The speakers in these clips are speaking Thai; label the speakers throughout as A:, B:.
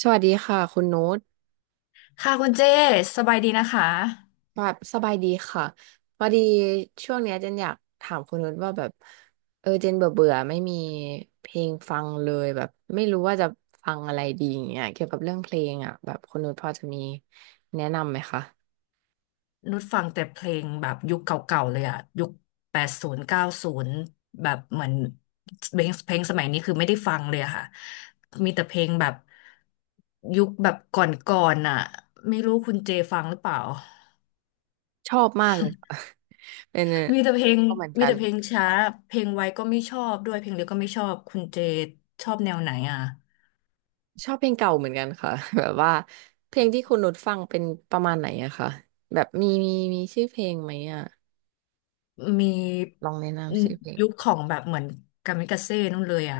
A: สวัสดีค่ะคุณโน้ต
B: ค่ะคุณเจสบายดีนะคะ
A: แบบสบายดีค่ะพอดี ช่วงเนี้ยเจนอยากถามคุณโน้ตว่าแบบเจนเบื่อเบื่อไม่มีเพลงฟังเลยแบบไม่รู้ว่าจะฟังอะไรดีอย่างเงี้ยเกี่ยวกับเรื่องเพลงอ่ะแบบคุณโน้ตพอจะมีแนะนำไหมคะ
B: นุชฟังแต่เพลงแบบยุคเก่าๆเลยอะยุคแปดศูนย์เก้าศูนย์แบบเหมือนเพลงสมัยนี้คือไม่ได้ฟังเลยอะค่ะมีแต่เพลงแบบยุคแบบก่อนๆอะไม่รู้คุณเจฟังหรือเปล่า
A: ชอบมากเลยค่ะ เป็น
B: มีแต่เพลง
A: ชอบเหมือน
B: มี
A: กัน
B: แต่เพลงช้าเพลงไวก็ไม่ชอบด้วยเพลงเร็วก็ไม่ชอบคุณเจชอบแนวไหนอะ
A: ชอบเพลงเก่าเหมือนกันค่ะ แบบว่าเพลงที่คุณโน้ตฟังเป็นประมาณไหนอะคะแบบมีชื่อเพลงไหมอะ
B: มี
A: ลองแนะนำชื่อเพลง
B: ยุคของแบบเหมือนกามิกาเซ่นู่นเลยอ่ะ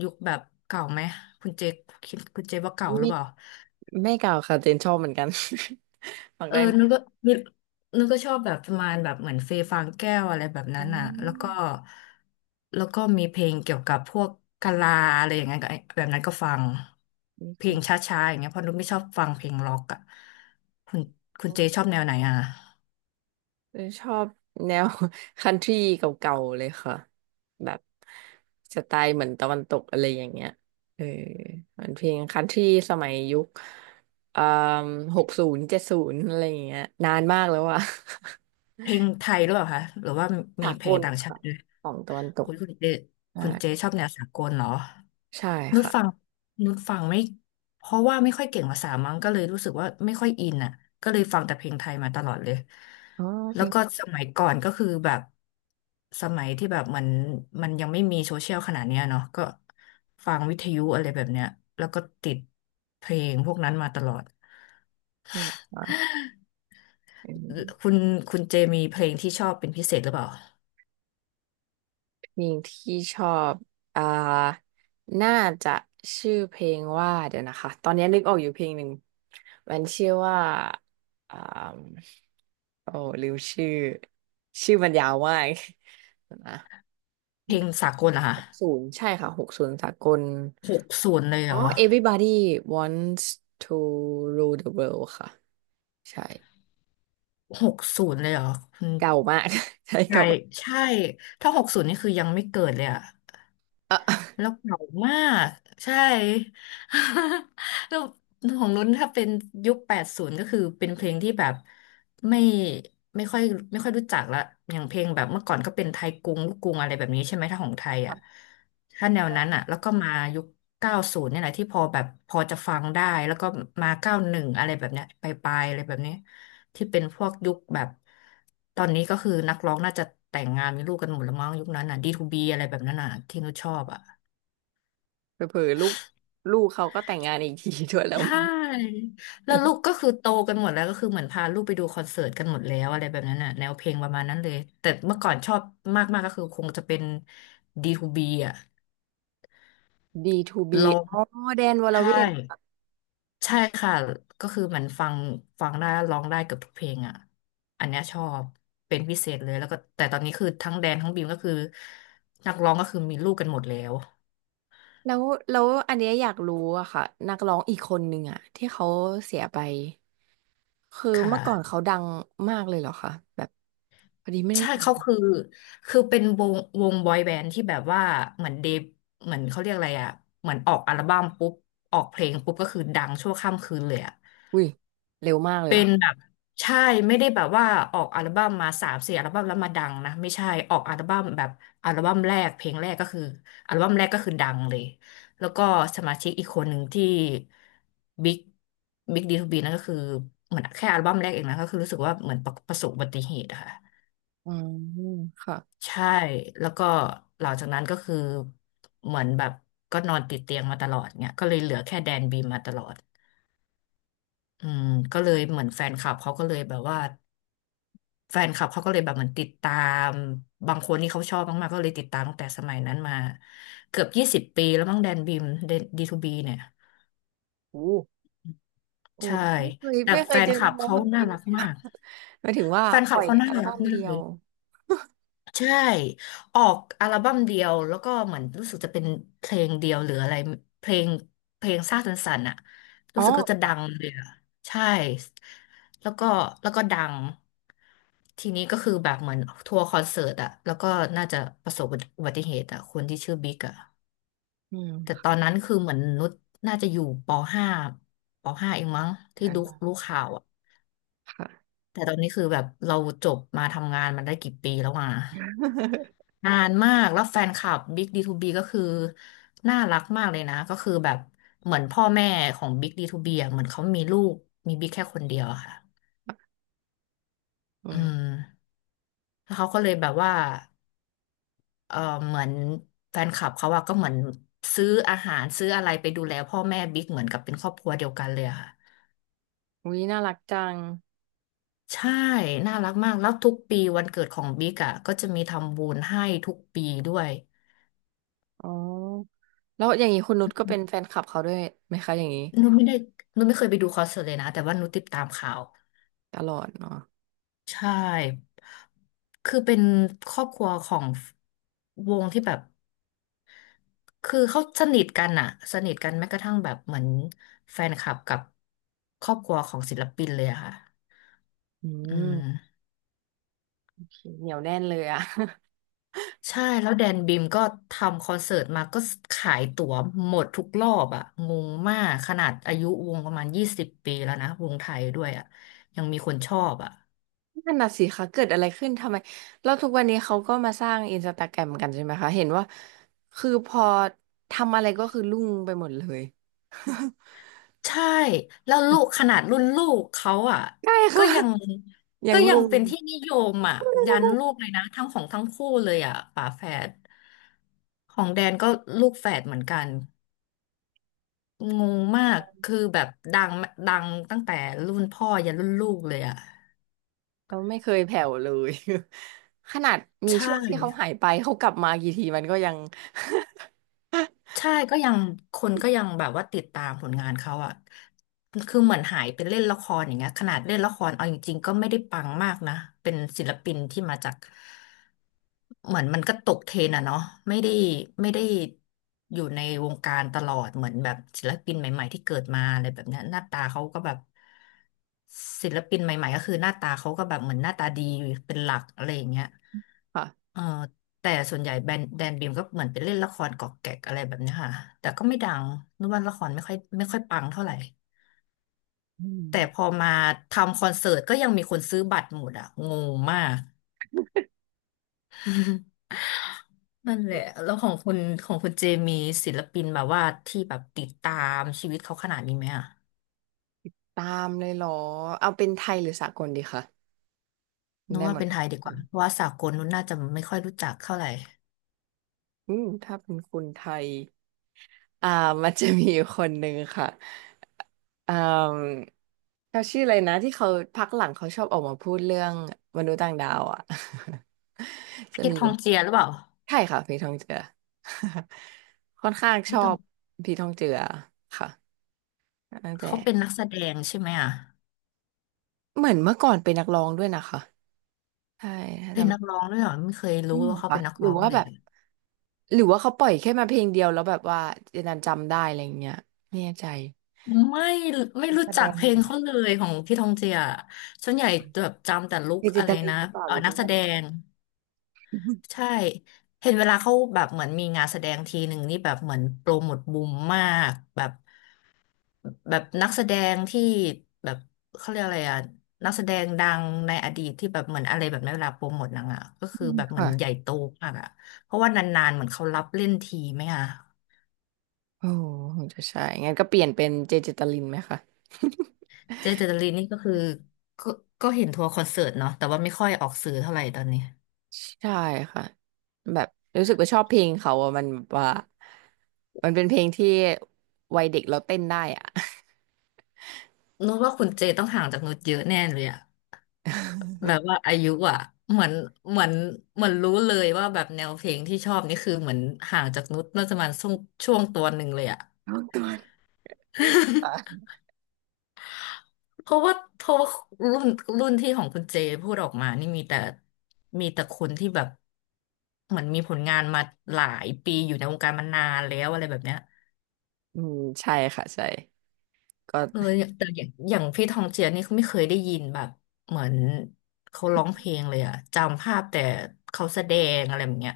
B: ยุคแบบเก่าไหมคุณเจคคิดคุณเจคว่าเก่าหรื
A: ไม่
B: อเปล่า
A: ไม่เก่าค่ะเจนชอบเหมือนกัน ฟัง
B: เออ
A: ได้หมด
B: นึกนึกก็ชอบแบบประมาณแบบเหมือนเฟยฟางแก้วอะไรแบบ
A: อ๋
B: นั้นอ่ะแล้วก็
A: อ
B: แล้วก็มีเพลงเกี่ยวกับพวกกะลาอะไรอย่างเงี้ยก็แบบนั้นก็ฟัง
A: นี่
B: เพล
A: คุ
B: ง
A: ณ
B: ช้าๆอย่างเงี้ยเพราะนุกไม่ชอบฟังเพลงร็อกอ่ะคุณคุณเจชอบแนวไหนอ่ะ
A: เจนชอบแนว คันทรีเก่าๆเลยค่ะแบบสไตล์เหมือนตะวันตกอะไรอย่างเงี้ยเออมันเพลงคันทรีสมัยยุคเอ่7หกศูนย์เจ็ดศูนย์อะไรอย่างเงี้ยนานมากแล้วอะ
B: เพลงไทยหรือเปล่าคะหรือว่า
A: สา
B: มีเพ
A: ก
B: ลง
A: ล
B: ต่างชา
A: ค่ะ
B: ติด้วย
A: ของตะวันตก
B: คุณคุณเจ
A: ใช่
B: คุณเจชอบแนวสากลเหรอ
A: ใช่
B: นุช
A: ค่ะ
B: ฟังนุชฟังไม่เพราะว่าไม่ค่อยเก่งภาษามั้งก็เลยรู้สึกว่าไม่ค่อยอินอ่ะก็เลยฟังแต่เพลงไทยมาตลอดเลย
A: อ๋อเพ
B: แล้
A: ล
B: ว
A: ง
B: ก็
A: น
B: สมัยก่อนก็คือแบบสมัยที่แบบมันยังไม่มีโซเชียลขนาดเนี้ยเนาะก็ฟังวิทยุอะไรแบบเนี้ยแล้วก็ติดเพลงพวกนั้นมาตลอด
A: ี้เหรอคะ
B: คุณคุณเจมีเพลงที่ชอบเป็นพิเศษหรือเปล่า
A: เพลงที่ชอบอ่าน่าจะชื่อเพลงว่าเดี๋ยวนะคะ ตอนนี้นึกออกอยู่เพลงหนึ่งมันชื่อว่าอ่าโอ้ลืมชื่อ ชื่อมันยาวมาก นะ
B: เพลงสากลเหรอคะ
A: หกศูนย์ใช่ค่ะหกศูนย์สากล
B: หกศูนย์เลยเห
A: อ๋
B: ร
A: อ
B: อ
A: Everybody wants to rule the world ค่ะ ใช่
B: หกศูนย์เลยเหรอคุณ
A: เก่ามาก ใช่
B: ใช่
A: เก่า
B: ย
A: มาก
B: ใช่ถ้าหกศูนย์นี่คือยังไม่เกิดเลยอะ แล้วเก่ามากใช่ แล้วของนุ้นถ้าเป็นยุค80ก็คือเป็นเพลงที่แบบไม่ไม่ค่อยไม่ค่อยรู้จักละอย่างเพลงแบบเมื่อก่อนก็เป็นไทยกรุงลูกกรุงอะไรแบบนี้ใช่ไหมถ้าของไทยอ่ะถ้าแนวนั้นอ่ะแล้วก็มายุค90เนี่ยแหละที่พอแบบพอจะฟังได้แล้วก็มา91อดอะไรแบบเนี้ยไปลายๆอะไรแบบนี้ที่เป็นพวกยุคแบบตอนนี้ก็คือนักร้องน่าจะแต่งงานมีลูกกันหมดแล้วมั้งยุคนั้นอ่ะ d บีอะไรแบบนั้นอ่ะที่นุชชอบอ่ะ
A: เออเผลอๆลูกเขาก็แต่งงานอีกที ด้วยแล้
B: ใช
A: วมัน
B: ่แล้วลูกก็คือโตกันหมดแล้วก็คือเหมือนพาลูกไปดูคอนเสิร์ตกันหมดแล้วอะไรแบบนั้นน่ะแนวเพลงประมาณนั้นเลยแต่เมื่อก่อนชอบมากๆก็คือคงจะเป็น D2B อ่ะ
A: D2B
B: ร้อง
A: อ๋อแดนวร
B: ใช่
A: เวท
B: ใช่ค่ะก็คือเหมือนฟังได้ร้องได้เกือบทุกเพลงอ่ะอันเนี้ยชอบเป็นพิเศษเลยแล้วก็แต่ตอนนี้คือทั้งแดนทั้งบีมก็คือนักร้องก็คือมีลูกกันหมดแล้ว
A: แล้วแล้วอันเนี้ยอยากรู้อะค่ะนักร้องอีกคนหนึ่งอะที่เขาเสียไป คือ
B: ค
A: เมื่อก่อนเขา
B: ่ะ
A: ดังมากเลยเหรอคะแบบพอดีไม่ได้
B: ใช่
A: ตา
B: เขา
A: ม
B: คือคือเป็นวงบอยแบนด์ที่แบบว่าเหมือนเดบเหมือนเขาเรียกอะไรอ่ะเหมือนออกอัลบั้มปุ๊บออกเพลงปุ๊บก็คือดังชั่วข้ามคืนเลยอ่ะ
A: อุ้ย เร็วมากเลย
B: เป็
A: เหรอ
B: น
A: คะ
B: แบบใช่ไม่ได้แบบว่าออกอัลบั้มมาสามสี่อัลบั้มแล้วมาดังนะไม่ใช่ออกอัลบั้มแบบอัลบั้มแรกเพลงแรกก็คืออัลบั้มแรกก็คือดังเลยแล้วก็สมาชิกอีกคนหนึ่งที่บิ๊กบิ๊กดีทูบีนั่นก็คือเหมือนแค่อัลบั้มแรกเองนะก็คือรู้สึกว่าเหมือนประสบอุบัติเหตุอะค่ะ
A: อืมค่ะ
B: ใช่แล้วก็หลังจากนั้นก็คือเหมือนแบบก็นอนติดเตียงมาตลอดเนี่ยก็เลยเหลือแค่แดนบีมมาตลอดอืมก็เลยเหมือนแฟนคลับเขาก็เลยแบบว่าแฟนคลับเขาก็เลยแบบเหมือนติดตามบางคนที่เขาชอบมากๆก็เลยติดตามตั้งแต่สมัยนั้นมาเกือบ20 ปีแล้วมั้งแดนบีมดีทูบีเนี่ย
A: โอ้โอ้
B: ใช่
A: ไม่เคย
B: แต่
A: ไม่เค
B: แฟ
A: ยเจ
B: น
A: อ
B: คลั
A: นัก
B: บ
A: ร้อง
B: เขา
A: แบบ
B: น่า
A: นี้เล
B: รัก
A: ย
B: มา
A: อะ
B: ก
A: หมายถึงว่า
B: แฟนค
A: ป
B: ลั
A: ล่
B: บ
A: อย
B: เขาน่า
A: อัล
B: รั
A: บั้
B: ก
A: ม
B: มา
A: เดี
B: ก
A: ย
B: เล
A: ว
B: ย ใช่ออกอัลบั้มเดียวแล้วก็เหมือนรู้สึกจะเป็นเพลงเดียวหรืออะไรเพลงเพลงซ่าสันสันอะ
A: อ๋
B: รู้สึกก็จะ
A: อ
B: ดังเลยอะใช่แล้วก็แล้วก็ดังทีนี้ก็คือแบบเหมือนทัวร์คอนเสิร์ตอะแล้วก็น่าจะประสบอุบัติเหตุอะคนที่ชื่อบิ๊กอะ
A: อื
B: แต่ต
A: ม
B: อนนั้นคือเหมือนนุชน่าจะอยู่ปห้าปห้าเองมั้งที่
A: อัน
B: รู้
A: นั้
B: รู้
A: น
B: ข่าวอะ
A: ค่ะ
B: แต่ตอนนี้คือแบบเราจบมาทำงานมันได้กี่ปีแล้วอะ นานมากแล้วแฟนคลับ Big ดีทูบีก็คือน่ารักมากเลยนะก็คือแบบเหมือนพ่อแม่ของ Big D2B อ่ะเหมือนเขามีลูกมี Big แค่คนเดียวอะค่ะ
A: อื
B: อื
A: ม
B: มแล้วเขาก็เลยแบบว่าเออเหมือนแฟนคลับเขาอะก็เหมือนซื้ออาหารซื้ออะไรไปดูแลพ่อแม่บิ๊กเหมือนกับเป็นครอบครัวเดียวกันเลยอะค่ะ
A: อุ้ย น่ารักจัง
B: ใช่น่ารักมากแล้วทุกปีวันเกิดของบิ๊กอะก็จะมีทำบุญให้ทุกปีด้วย
A: อ๋อแล้วอย่างนี้คุณนุชก็เป็นแฟนคลับเขาด้วยไหมคะอย่างนี้
B: นุชไม่ได้นุชไม่เคยไปดูคอนเสิร์ตเลยนะแต่ว่านุชติดตามข่าว
A: ตลอดเนาะ
B: ใช่ คือเป็นครอบครัวของวงที่แบบ คือเขาสนิทกันอะสนิทกันแม้กระทั่งแบบเหมือนแฟนคลับกับครอบครัวของศิลปินเลยอะค่ะ
A: อื
B: อื
A: ม
B: ม
A: โอเคเหนียวแน่นเลยอะ
B: ใช่ แล้วแดนบิมก็ทำคอนเสิร์ตมาก็ขายตั๋วหมดทุกรอบอะงงมากขนาดอายุวงประมาณยี่สิบปีแล้วนะวงไทยด้วยอะยังมีคนชอบอะ
A: นั่นน่ะสิคะเกิดอะไรขึ้นทำไมแล้วทุกวันนี้เขาก็มาสร้างอินสตาแกรมกันใช่ไหมคะเห็นว่าคือพอทำอะไรก็คือรุ่งไปหมดเลย
B: ใช่แล้วลูกขนาดรุ่นลูกเขาอ่ะ
A: ใช่
B: ก็
A: ค่ะ
B: ยัง
A: ยั
B: ก็
A: ง
B: ยั
A: รุ่
B: ง
A: ง
B: เป็นที่นิยมอ่ะยันลูกเลยนะทั้งของทั้งคู่เลยอ่ะฝาแฝดของแดนก็ลูกแฝดเหมือนกันงงมากคือแบบดังตั้งแต่รุ่นพ่อยันรุ่นลูกเลยอ่ะ
A: แล้วไม่เคยแผ่วเลย ขนาดมี
B: ใช่
A: ช่วงที่เขาหายไปเขากลับมากี่ทีมันก็ยัง
B: ใช่ก็ยังคนก็ยังแบบว่าติดตามผลงานเขาอ่ะคือเหมือนหายไปเล่นละครอย่างเงี้ยขนาดเล่นละครเอาจริงๆก็ไม่ได้ปังมากนะเป็นศิลปินที่มาจาก เหมือนมันก็ตกเทรนด์อะเนาะไม่ได้ไม่ได้อยู่ในวงการตลอดเหมือนแบบศิลปินใหม่ๆที่เกิดมาอะไรแบบเนี้ยหน้าตาเขาก็แบบศิลปินใหม่ๆก็คือหน้าตาเขาก็แบบเหมือนหน้าตาดีเป็นหลักอะไรอย่างเงี้ย
A: ค่ะ
B: เออแต่ส่วนใหญ่แบรนด์แดนบีมก็เหมือนไปเล่นละครกอกแกกอะไรแบบเนี้ยค่ะแต่ก็ไม่ดังนึกว่าละครไม่ค่อยปังเท่าไหร่
A: อืม
B: แต่พอมาทำคอนเสิร์ตก็ยังมีคนซื้อบัตรหมดอะงงมาก นั่นแหละแล้วของคุณเจมีศิลปินแบบว่าที่แบบติดตามชีวิตเขาขนาดนี้ไหมอ่ะ
A: ตามเลยเหรอเอาเป็นไทยหรือสากลดีคะ
B: นึก
A: ได้ห
B: ว่า
A: มด
B: เป็น
A: เล
B: ไท
A: ย
B: ยดีกว่าเพราะว่าสากลนู้นน่าจะไม่ค่อยรู้จักเท่าไหร่
A: อืมถ้าเป็นคุณไทยอ่ามันจะมีอยู่คนหนึ่งค่ะอ่าเขาชื่ออะไรนะที่เขาพักหลังเขาชอบออกมาพูดเรื่องมนุษย์ต่างดาวอ่ะ จะ
B: พี่
A: มี
B: ท
A: อ
B: อ
A: ยู่
B: งเจียหรือเปล่า
A: ใช่ค่ะผีทองเจือ ค่อนข้างช
B: พี่
A: อ
B: ทอง
A: บผีทองเจือค่ะตั้งแต่
B: เขาเป็นนักแสดงใช่ไหมอ่ะ
A: เหมือนเมื่อก่อนเป็นนักร้องด้วยนะคะใช่ถ้า
B: เป็น
A: จำ
B: นักร้องด้วยเหรอไม่เคย
A: อื
B: รู้
A: มเหร
B: ว่า
A: อ
B: เขา
A: ค่ะ
B: เป็นนัก
A: หรื
B: ร้
A: อ
B: อง
A: ว่า
B: เล
A: แบ
B: ย
A: บ หรือว่าเขาปล่อยแค่มาเพลงเดียวแล้วแบบว่าเจนนันจำได้อะไรอย่างเงี้ยไม่แน่ใจ
B: ไม่ไม่รู้
A: แสด
B: จัก
A: ง
B: เพล
A: เหร
B: ง
A: อ
B: เขาเลยของพี่ทองเจียส่วนใหญ่แบบจำแต่ลุค
A: เจเจ
B: อะ
A: ต
B: ไร
A: ลิน
B: นะ
A: หรือเปล่าหรือเจ
B: นัก
A: นิ
B: แส
A: จัน
B: ดง ใช่เห็นเวลาเขาแบบเหมือนมีงานแสดงทีหนึ่งนี่แบบเหมือนโปรโมทบูมมากแบบนักแสดงที่แบบเขาเรียกอะไรอะนักแสดงดังในอดีตที่แบบเหมือนอะไรแบบในเวลาโปรโมทหนังอะก็
A: ื
B: คือแบบเหมือ
A: ค่ะ
B: นใหญ่โตมากอะเพราะว่านานๆเหมือนเขารับเล่นทีไหมอะ
A: โอ้โหคงจะใช่งั้นก็เปลี่ยนเป็นเจเจตลินไหมคะ
B: เจเจตลินนี่ก็คือก็ก็เห็นทัวร์คอนเสิร์ตเนาะแต่ว่าไม่ค่อยออกสื่อเท่าไหร่ตอนนี้
A: ใช่ค่ะแบบรู้สึกว่าชอบเพลงเขาอะมันแบบว่ามันเป็นเพลงที่วัยเด็กเราเต้นได้อ่ะ
B: นุชว่าคุณเจต้องห่างจากนุชเยอะแน่เลยอะ แบบว่าอายุอ่ะเหมือนเหมือนเหมือนรู้เลยว่าแบบแนวเพลงที่ชอบนี่คือเหมือนห่างจากนุชน่าจะประมาณช่วงตัวหนึ่งเลยอ่ะ
A: น้องตัว น
B: เพราะว่ารุ่นรุ่นที่ของคุณเจพูดออกมานี่มีแต่คนที่แบบเหมือนมีผลงานมาหลายปีอยู่ในวงการมานานแล้วอะไรแบบเนี้ย
A: อืมใช่ค่ะใช่ก็
B: อย่างแต่อย่างพี่ทองเจียนี่เขาไม่เคยได้ยินแบบเหมือนเขาร้องเพลงเลยอะจำภาพแต่เขาแสดงอะไรแบบเนี้ย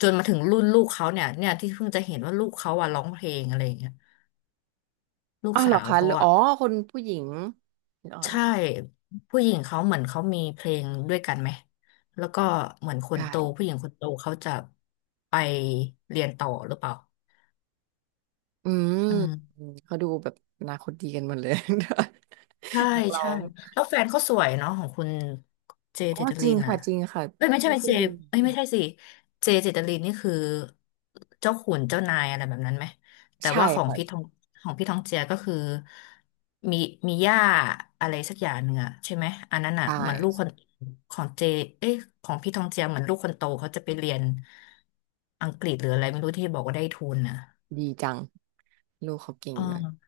B: จนมาถึงรุ่นลูกเขาเนี่ยที่เพิ่งจะเห็นว่าลูกเขาอะร้องเพลงอะไรอย่างเงี้ยลูก
A: อ๋อเห
B: สา
A: รอ
B: ว
A: คะห
B: เขา
A: รืออ๋
B: อะ
A: อคนผู้หญิงหรือ๋ออะไร
B: ใช่ผู้หญิงเขาเหมือนเขามีเพลงด้วยกันไหมแล้วก็เหมือนคนโตผู้
A: ใช่
B: หญิงคนโตเขาจะไปเรียนต่อหรือเปล่า
A: อืม
B: อืม
A: อืมเขาดูแบบอนาคตดีกันหมดเลย
B: ใช่
A: นักร้อ
B: ใช่
A: ง
B: แล้วแฟนเขาสวยเนาะของคุณเจ
A: อ๋อ
B: เจต
A: จ
B: ลิ
A: ริง
B: นอ่ะ
A: ค่ะจริงค่ะ
B: เอ้ยไม่ใช่
A: พี่
B: ไม่
A: เพิ่
B: เจ
A: งดู
B: เอ้ยไม่ใช่สิเจเจตลินนี่คือเจ้าขุนเจ้านายอะไรแบบนั้นไหมแต่
A: ใช่
B: ว่าของ
A: ค่ะ
B: พี่ทองของพี่ทองเจียก็คือมีมีย่าอะไรสักอย่างหนึ่งอะใช่ไหมอันนั้น
A: ใช
B: อ่ะเหมือนลูกค
A: ่
B: นของเจเอ้ยของพี่ทองเจียเหมือนลูกคนโตเขาจะไปเรียนอังกฤษหรืออะไรไม่รู้ที่บอกว่าได้ทุนอ่ะ
A: ดีจังลูกเขาเก่ง
B: เอ
A: เลย
B: อ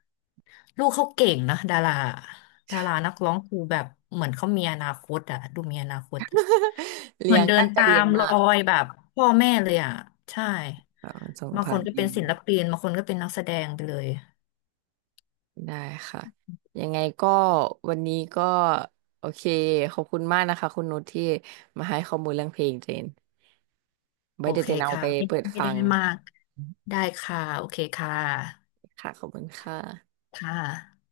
B: ลูกเขาเก่งนะดารานักร้องคือแบบเหมือนเขามีอนาคตอะดูมีอนาคต เห
A: เลี้
B: มือ
A: ย
B: น
A: ง
B: เดิ
A: ตั้
B: น
A: งใจ
B: ตา
A: เลี้ย
B: ม
A: ง
B: รอ
A: มาก
B: ยแบบพ่อแม่เลยอะใช่
A: ค่ะส่ง
B: บางค
A: ผ่า
B: น
A: น
B: ก็
A: อี
B: เป็น
A: ม
B: ศิลปินบางคนก็เป็นนักแสดงไปเลย
A: ได้ค่ะยังไงก็วันนี้ก็โอเคขอบคุณมากนะคะคุณนุชที่มาให้ข้อมูลเรื่องเพลงเจน
B: โอ
A: ไว้เดี๋ย
B: เค
A: วเจนเอา
B: ค่ะ
A: ไป
B: ไม่
A: เปิด
B: ไม่
A: ฟั
B: ได้
A: ง
B: ให้มากได้ค่ะโอเคค่ะ
A: ค่ะขอบคุณค่ะ
B: ค่ะ